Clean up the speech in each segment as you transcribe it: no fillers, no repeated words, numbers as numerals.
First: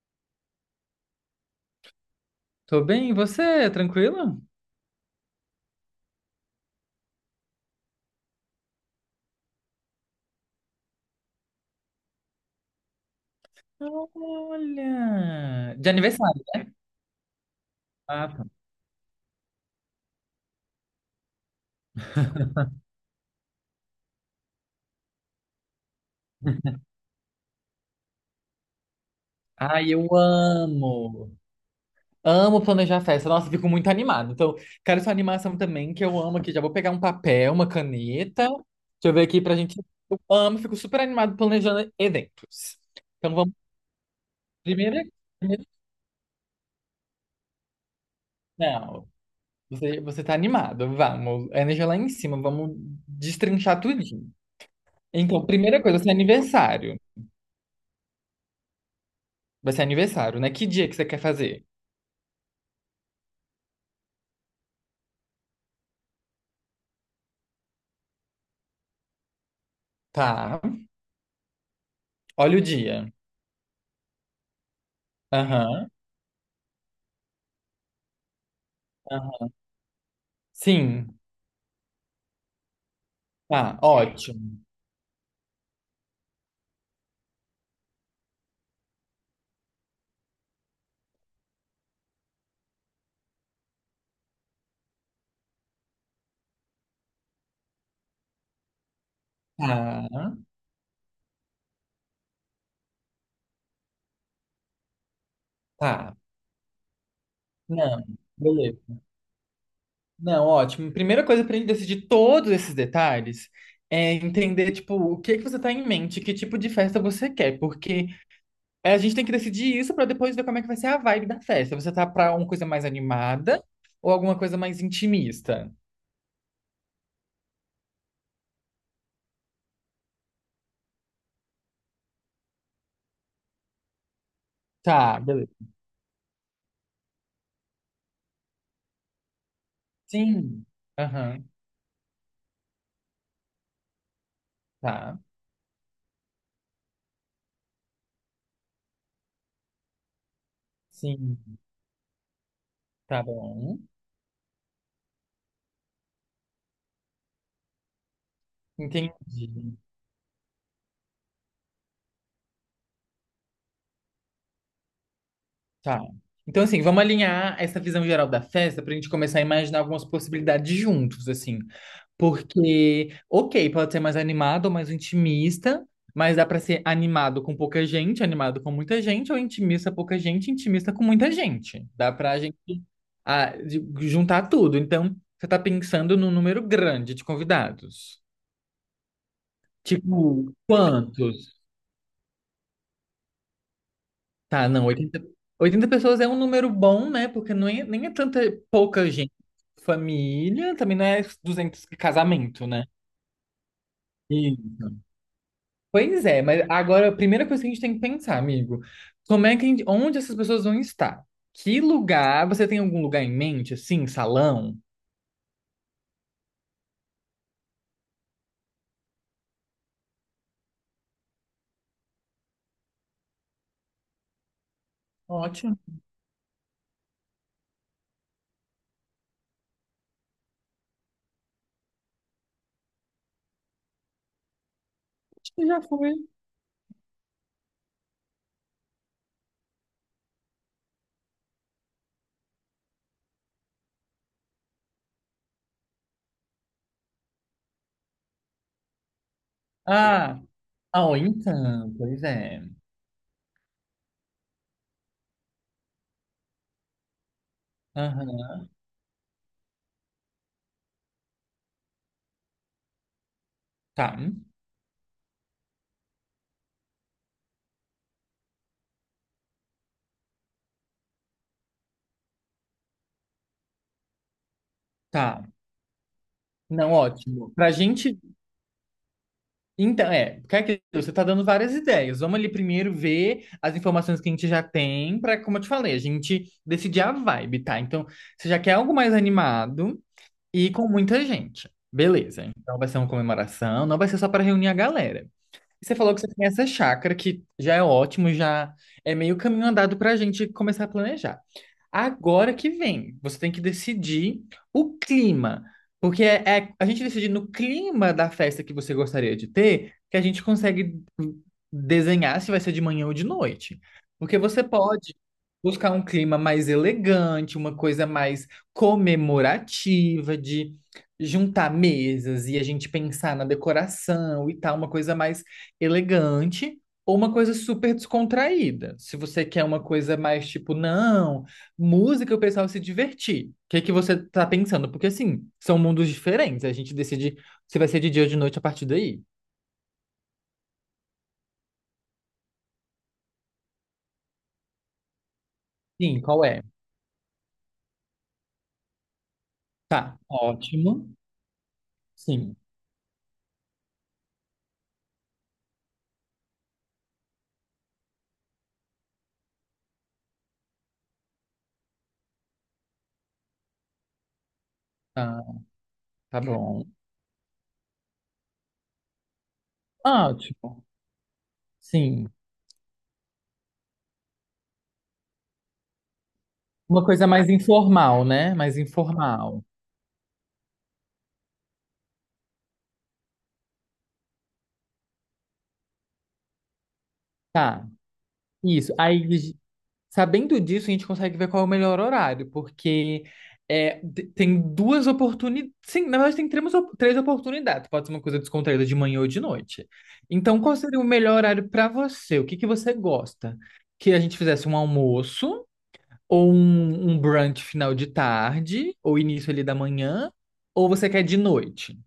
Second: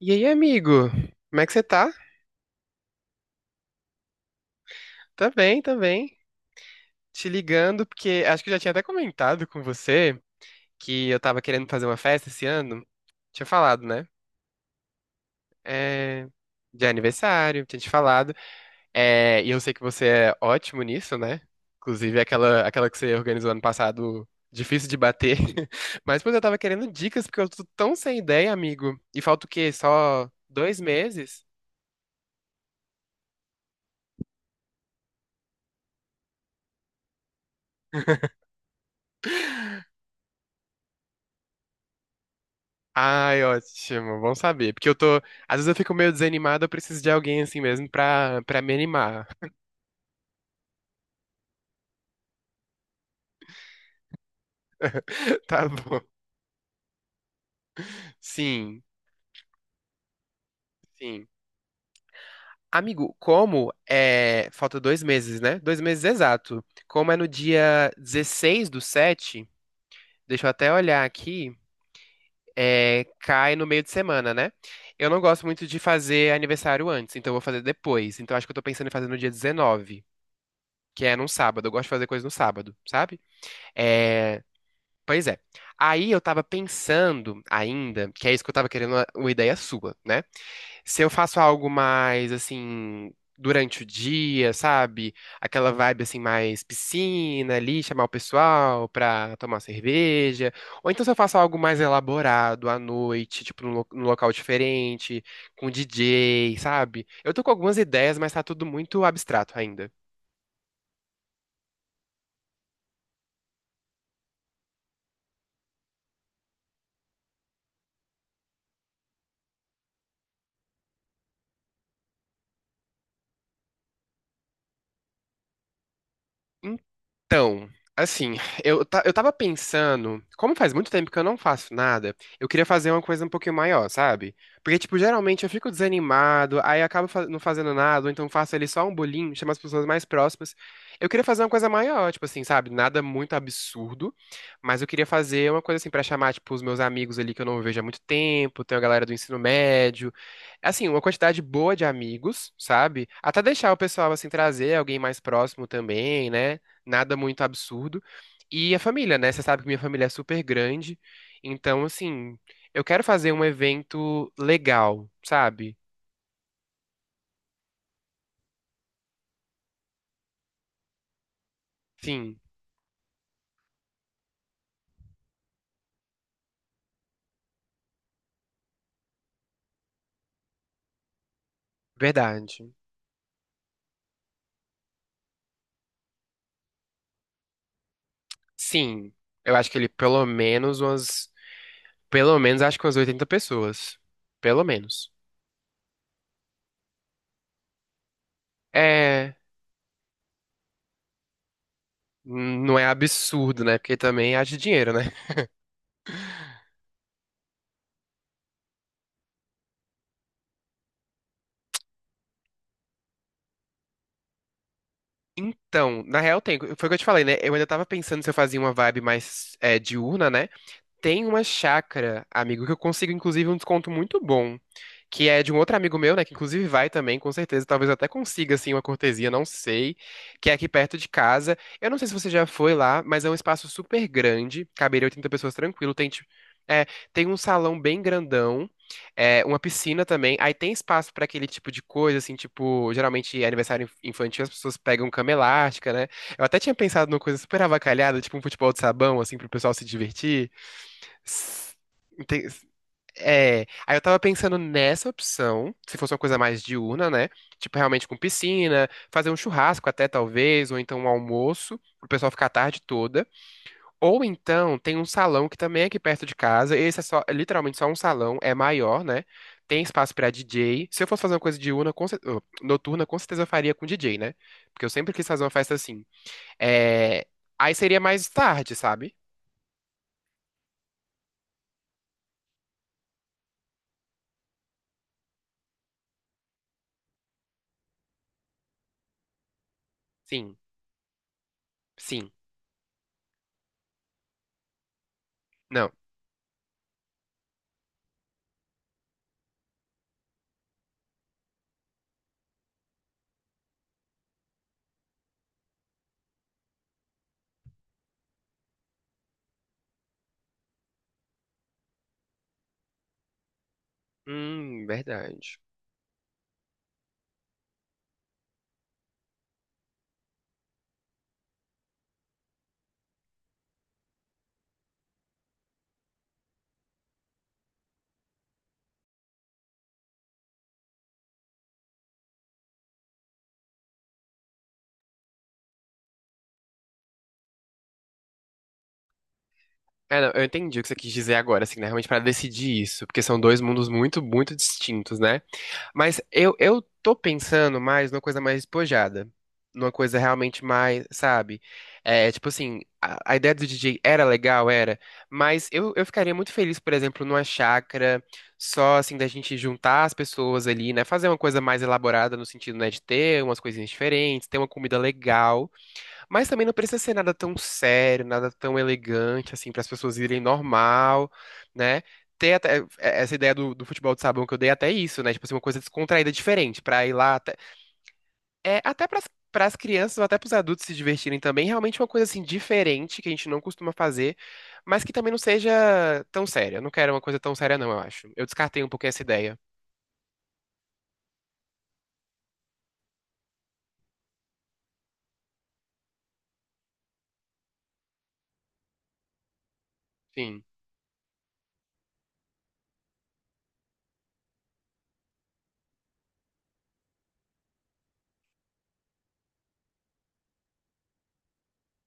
E aí, amigo? Como é que você tá? Tô bem, e você? Tranquilo? Tá bem, tá bem. Te ligando porque acho que eu já tinha até comentado com você que eu tava querendo fazer uma festa esse ano. Tinha falado, né? Olha! De É... aniversário, né? De aniversário, tinha te Ah, falado. tá. É... E eu sei que você é ótimo nisso, né? Inclusive aquela, aquela que você organizou ano passado, difícil de bater. Mas, pois, eu tava querendo dicas porque eu tô tão sem ideia, amigo. E falta o quê? Ai, eu Só dois amo! meses? Amo planejar festa. Nossa, fico muito animado. Então, quero sua animação também, que eu amo aqui. Já vou pegar um papel, uma caneta. Deixa eu ver aqui pra gente. Eu amo, fico super animado planejando eventos. Então, Ai, vamos. ótimo, bom saber. Porque eu Primeiro, tô. Às primeiro- vezes eu fico meio desanimado, eu preciso de alguém assim mesmo pra me não. animar. Você tá animado. Vamos. A energia lá em cima. Vamos destrinchar tudinho. Então, Tá primeira coisa, bom. seu aniversário. Sim, Vai ser aniversário, né? Que dia que você quer sim. fazer? Amigo, como é. Falta 2 meses, né? 2 meses exato. Como é no dia 16 do 7? Deixa eu Tá. até olhar aqui. Olha o É... dia. Cai no meio de semana, né? Eu não gosto muito de Aham. fazer aniversário antes, então eu vou fazer depois. Então acho que eu tô pensando em fazer no dia Aham. 19, que é Sim. num sábado. Eu gosto de fazer coisa no sábado, sabe? Tá, É, ótimo. pois é. Aí eu tava pensando ainda, que é isso que eu tava querendo uma ideia sua, né? Se eu faço algo mais assim durante o dia, sabe? Aquela vibe assim mais piscina ali, chamar o pessoal pra tomar uma Tá. cerveja, ou então se eu faço algo mais elaborado à noite, tipo num, num local diferente, com Tá. DJ, sabe? Eu tô com algumas Não, ideias, mas tá tudo beleza. muito abstrato ainda. Não, ótimo. Primeira coisa pra gente decidir todos esses detalhes é entender, tipo, o que que você tá em mente, que tipo de festa você quer, porque a gente tem que decidir isso pra depois ver como é que vai ser a vibe da festa. Você tá pra uma coisa mais animada ou alguma coisa mais intimista? Então, assim, eu tava pensando, como faz muito tempo que eu não faço nada, eu queria fazer uma coisa um pouquinho maior, sabe? Porque, tipo, Tá, geralmente eu beleza. fico desanimado, aí acabo não fazendo nada, ou então faço ali só um bolinho, chamo as pessoas mais próximas. Sim. Eu queria fazer Aham. uma coisa maior, tipo assim, sabe? Nada muito absurdo, mas eu queria Tá. fazer uma coisa assim pra chamar, tipo, os meus amigos ali que eu não vejo há muito tempo, tem a galera do ensino médio, assim, uma Sim. quantidade boa de amigos, sabe? Tá Até deixar o bom. pessoal, assim, trazer alguém mais próximo também, né? Nada muito absurdo. E a Entendi. família, né? Você sabe que minha família é super grande. Então, assim, eu quero fazer um evento legal, sabe? Tá. Então, assim, vamos alinhar essa visão geral da festa pra gente começar a imaginar algumas possibilidades juntos, assim. Sim, Porque, ok, pode ser mais animado ou mais intimista, mas dá pra ser animado com pouca gente, animado com muita gente, ou intimista pouca gente, intimista com muita gente. Dá pra gente verdade. ah, de- juntar tudo. Então, você tá pensando num número grande de convidados. Sim, eu acho que ele pelo Tipo, menos umas. quantos? Pelo menos acho que umas 80 pessoas. Pelo Tá, não, menos. oitenta pessoas é um número bom, né? Porque não é, nem é tanta pouca gente. É. Família também não é 200 de casamento, Não né? é absurdo, né? Porque também haja Isso. dinheiro, né? Pois é, mas agora a primeira coisa que a gente tem que pensar, amigo, como é que a gente, onde essas pessoas vão estar? Que lugar? Você tem algum lugar em mente, assim, salão? Então, na real, tem. Foi o que eu te falei, né? Eu ainda tava pensando se eu fazia uma vibe mais é, diurna, né? Tem uma chácara, amigo, que eu consigo, inclusive, um desconto muito bom. Que é de um outro Ótimo. amigo meu, né? Que inclusive vai também, com certeza. Talvez eu até consiga, assim, uma cortesia, não sei. Que é aqui perto de casa. Eu não sei se você já foi lá, mas é um espaço super grande. Caberia 80 Acho pessoas que já tranquilo. Foi. É, tem um salão bem grandão. É, uma piscina também. Aí tem espaço pra aquele tipo de coisa, assim, tipo, geralmente é aniversário infantil, as pessoas pegam cama elástica, né? Eu até tinha pensado numa coisa super avacalhada, tipo um futebol de sabão, assim, pro pessoal se Ah, divertir. ah, ó, S- então, pois ente- é. É, aí eu tava pensando nessa opção, se fosse uma coisa mais diurna, né? Tipo, realmente com Aham. piscina, fazer um churrasco até talvez, ou então um almoço, pro pessoal ficar a tarde toda. Tá, Ou então tem um salão que também é aqui perto de casa, esse é só, é literalmente só um salão, é maior, né? Tem espaço pra DJ. Se eu fosse fazer uma coisa diurna, com noturna, com certeza eu faria com DJ, né? Porque eu sempre quis fazer tá. uma festa assim. Não, É, ótimo. Pra aí seria gente mais tarde, sabe? Então, é, porque é aquilo, você tá dando várias ideias. Vamos ali primeiro ver as informações que a gente já tem para, como eu te falei, a gente decidir a vibe, tá? Então, você já quer algo mais animado Sim, e com muita gente. sim. Beleza. Então vai ser uma comemoração, não vai ser só para reunir a galera. E Não. você falou que você tem essa chácara que já é ótimo, já é meio caminho andado para a gente começar a planejar. Agora que vem, você tem que decidir o clima, porque é a gente decidir no clima da festa que você gostaria de ter, que a gente consegue desenhar se vai ser de manhã ou de noite. Porque você pode Verdade. buscar um clima mais elegante, uma coisa mais comemorativa, de juntar mesas e a gente pensar na decoração e tal, uma coisa mais elegante. Ou uma coisa super descontraída. Se você quer uma coisa mais tipo, não, música e o pessoal se divertir. O que é que você tá pensando? Porque, assim, são mundos diferentes. A gente decide se vai ser de dia ou de noite a partir daí. É, não, eu entendi o que você quis dizer agora, assim, né? Realmente para decidir isso, porque são dois mundos muito, muito distintos, né? Mas Sim, qual eu, é? eu tô pensando mais numa coisa mais despojada, numa Tá, coisa realmente mais, ótimo. sabe? É, tipo Sim. assim, a ideia do DJ era legal, era, mas eu ficaria muito feliz, por exemplo, numa chácara, só assim, da gente juntar as pessoas ali, né? Fazer uma coisa mais elaborada no sentido, né, de ter umas coisinhas diferentes, ter uma comida Ah, legal. tá Mas também não bom. precisa ser nada tão sério, nada tão elegante, assim, para as pessoas irem Ótimo. normal, né? Sim. Ter até é, essa ideia do futebol de sabão que eu dei é até isso, né? Tipo assim, uma coisa descontraída, diferente, Uma para ir coisa lá mais até, informal, né? Mais é, até para informal. as crianças ou até para os adultos se divertirem também, realmente uma coisa assim diferente que a gente não costuma fazer, mas que também não seja tão séria. Eu não quero uma coisa tão séria, Tá. não, eu acho. Eu descartei um Isso. pouquinho essa Aí, ideia. sabendo disso, a gente consegue ver qual é o melhor horário, porque tem duas oportunidades. Sim, na verdade, tem três oportunidades. Pode ser uma coisa descontraída de manhã ou de noite. Então, Sim. qual seria o melhor horário para você? O que que você gosta? Que a gente fizesse um almoço, ou um brunch final de tarde, ou início ali da manhã, ou você quer de noite?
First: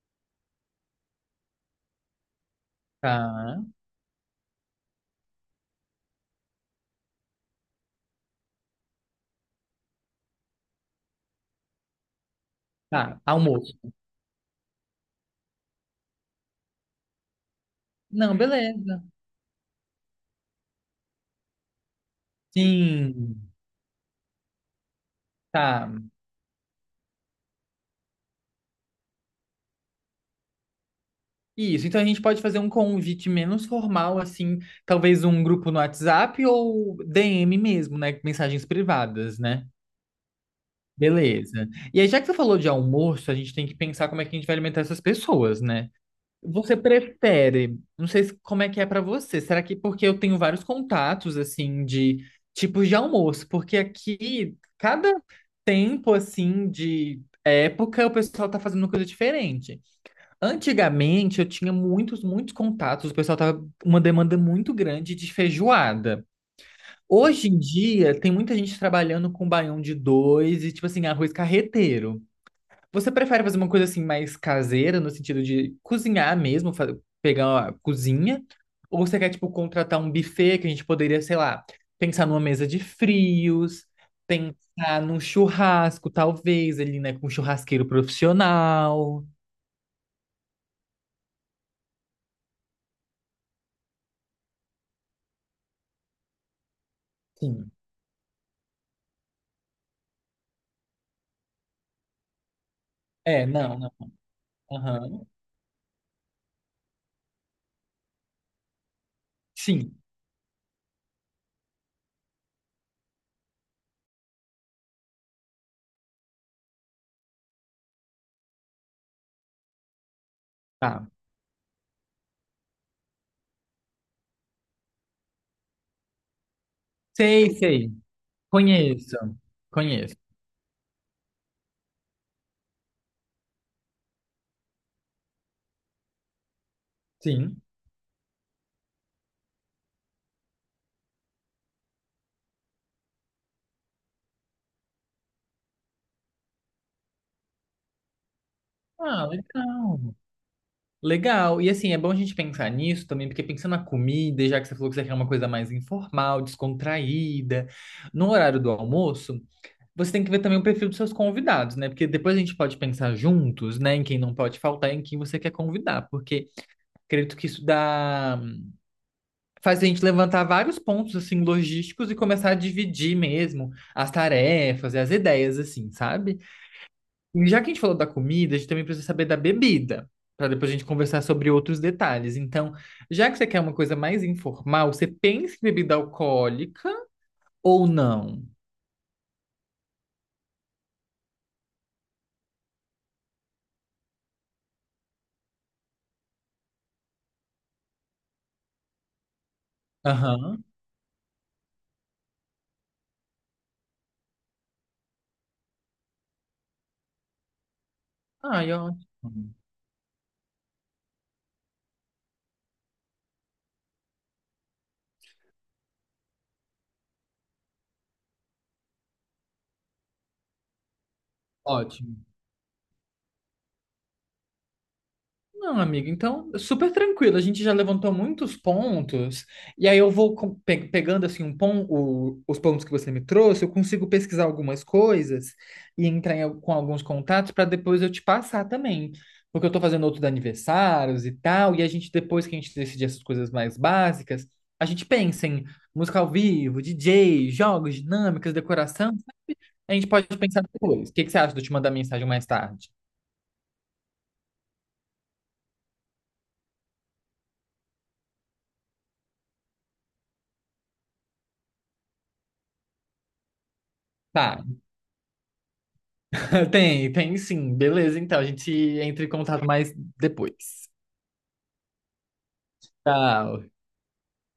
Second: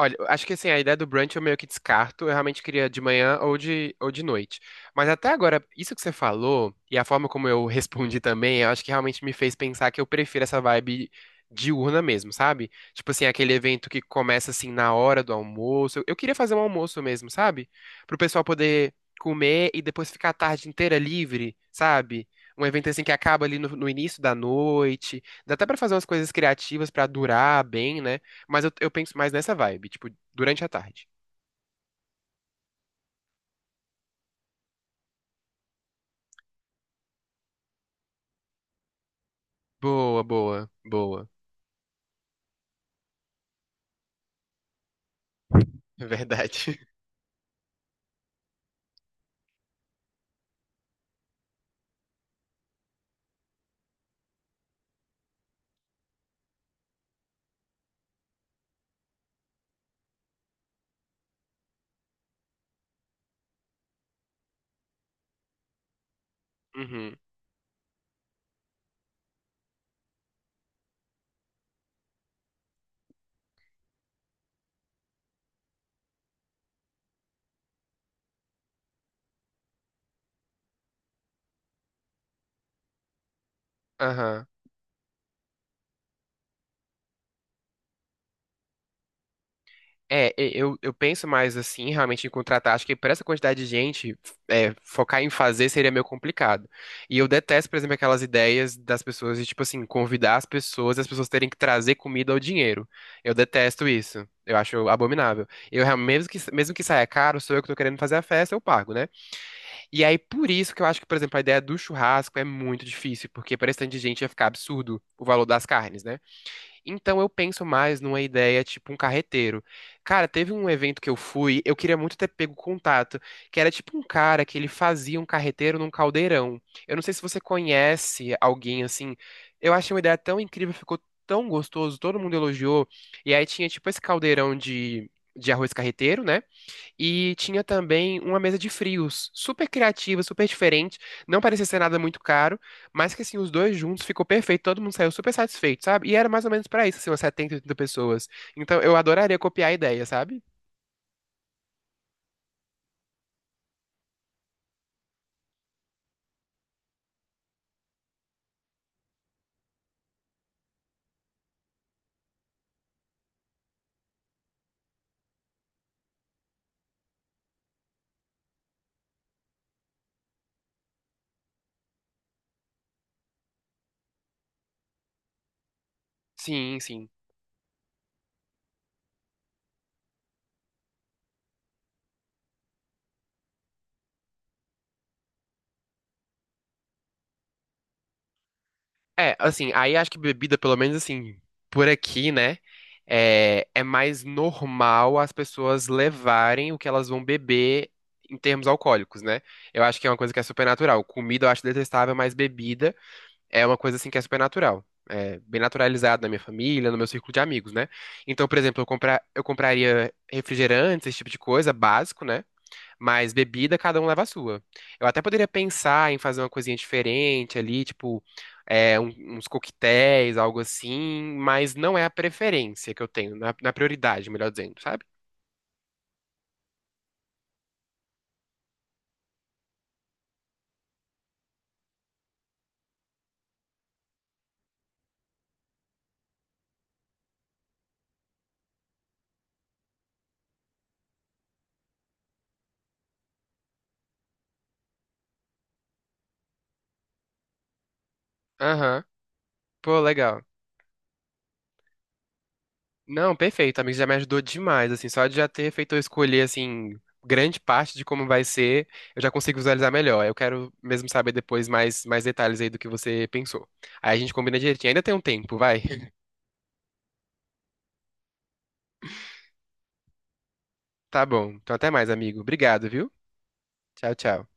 Olha, acho que assim, a ideia do brunch eu meio que descarto. Eu realmente queria de manhã Tá, ou ou de noite. Mas até agora, isso que você falou e a forma como eu respondi também, eu acho que realmente me fez pensar que eu prefiro essa vibe diurna mesmo, sabe? Tipo tá, assim, aquele almoço. evento que começa assim na hora do almoço. Eu queria fazer um almoço mesmo, sabe? Pro Não, pessoal poder beleza. comer e depois ficar a tarde inteira livre, sabe? Um evento assim que acaba Sim, ali no, no início da noite. Dá até pra tá. fazer umas coisas criativas pra durar bem, né? Mas eu penso mais nessa vibe, tipo, durante a tarde. Isso, então a gente pode fazer um convite menos formal, assim, talvez um grupo no WhatsApp ou DM mesmo, né? Mensagens privadas, né? Boa, boa, boa. Beleza. E aí, já que você falou de almoço, a gente tem que pensar como é que a gente vai alimentar essas pessoas, né? É verdade. Você prefere, não sei como é que é pra você, será que porque eu tenho vários contatos, assim, de tipos de almoço, porque aqui, cada tempo, assim, de época, o pessoal tá fazendo coisa diferente. Antigamente eu tinha muitos, muitos contatos, o pessoal tava com uma demanda muito grande de feijoada. Uhum. Hoje em dia tem muita gente trabalhando com baião de dois e tipo assim, arroz carreteiro. Você prefere fazer uma coisa assim mais caseira, no sentido de cozinhar mesmo, pegar a cozinha? Ou você quer tipo contratar um buffet que a gente poderia, sei lá, pensar numa mesa de frios, Aham. pensar num churrasco, talvez ali, né, com um churrasqueiro profissional? É, eu penso mais assim, realmente, em contratar. Acho que para essa quantidade de gente, é, focar em fazer seria meio complicado. E eu detesto, Sim. por exemplo, aquelas ideias das pessoas de, tipo assim, convidar as pessoas e as pessoas terem que trazer comida ou dinheiro. Eu É, não, detesto não. isso. Eu acho Aham. abominável. Eu, mesmo que saia caro, sou eu que tô querendo fazer a festa, eu pago, né? Sim, E aí, por isso que eu acho que, por exemplo, a ideia do churrasco é muito difícil, porque para esse tanto de gente ia ficar absurdo o valor das carnes, né? Então eu penso mais numa ideia tipo um carreteiro. Cara, teve um evento tá. que eu fui, eu queria muito ter pego contato, que era tipo um cara que ele fazia um carreteiro num caldeirão. Eu não sei se você Sei, sei. conhece alguém assim. Conheço. Eu achei uma Conheço. ideia tão incrível, ficou tão gostoso, todo mundo elogiou. E aí tinha tipo esse caldeirão de arroz carreteiro, né? E Sim. tinha também uma mesa de frios, super criativa, super diferente. Não parecia ser nada muito caro, mas que assim, os dois juntos ficou perfeito, todo mundo saiu super satisfeito, sabe? E era mais ou menos pra isso, assim, umas 70, 80 pessoas. Então eu Ah, adoraria copiar a ideia, legal. sabe? Legal. E assim, é bom a gente pensar nisso também, porque pensando na comida, e já que você falou que você quer uma coisa mais informal, descontraída, no horário do almoço, você tem que ver também o perfil dos seus convidados, né? Porque depois a gente pode pensar juntos, né, em quem não pode faltar e em quem você quer convidar, porque acredito que isso dá faz a gente levantar vários pontos assim logísticos e começar a dividir mesmo as tarefas e as ideias assim, sabe? Sim, sim. E já que a gente falou da comida, a gente também precisa saber da bebida, para depois a gente conversar sobre outros detalhes. Então, já que você quer uma coisa mais informal, você pensa em bebida alcoólica ou não? É, assim, aí acho que bebida, pelo menos assim, por aqui, né? É, é mais normal as pessoas levarem o que elas vão beber em termos alcoólicos, né? Eu acho que é uma coisa que é Aham. super natural. Comida eu acho detestável, mas bebida. É uma coisa assim que é super natural. É bem naturalizado na minha família, no meu círculo de amigos, né? Então, por Ai, exemplo, ótimo. Eu compraria refrigerantes, esse tipo de coisa, básico, né? Mas bebida, cada um leva a sua. Eu até poderia pensar em fazer uma coisinha diferente ali, tipo, é, uns coquetéis, algo assim, mas não é a Ótimo. preferência que eu tenho, na, prioridade, melhor dizendo, sabe? Não, amigo, então, super tranquilo. A gente já levantou muitos pontos, e aí eu vou pegando assim os pontos que você me trouxe, eu consigo pesquisar algumas coisas e entrar com alguns contatos para depois eu te passar também. Porque eu tô fazendo outros aniversários e tal, e a gente, depois que a gente decidir essas coisas mais básicas, a gente pensa em música ao vivo, DJ, jogos, dinâmicas, Aham. decoração. A Pô, gente pode legal. pensar depois. O que que você acha de eu te mandar mensagem mais tarde? Não, perfeito, amigo, já me ajudou demais, assim, só de já ter feito eu escolher, assim, grande parte de como vai ser, eu já consigo visualizar melhor. Eu quero mesmo saber depois mais, detalhes aí do que você pensou. Aí a gente Tá. combina direitinho, ainda tem um tempo, vai? Tem sim. Beleza, então a gente entra em contato mais depois. Tá bom, então até mais, amigo. Obrigado, viu? Tchau. Tchau, tchau.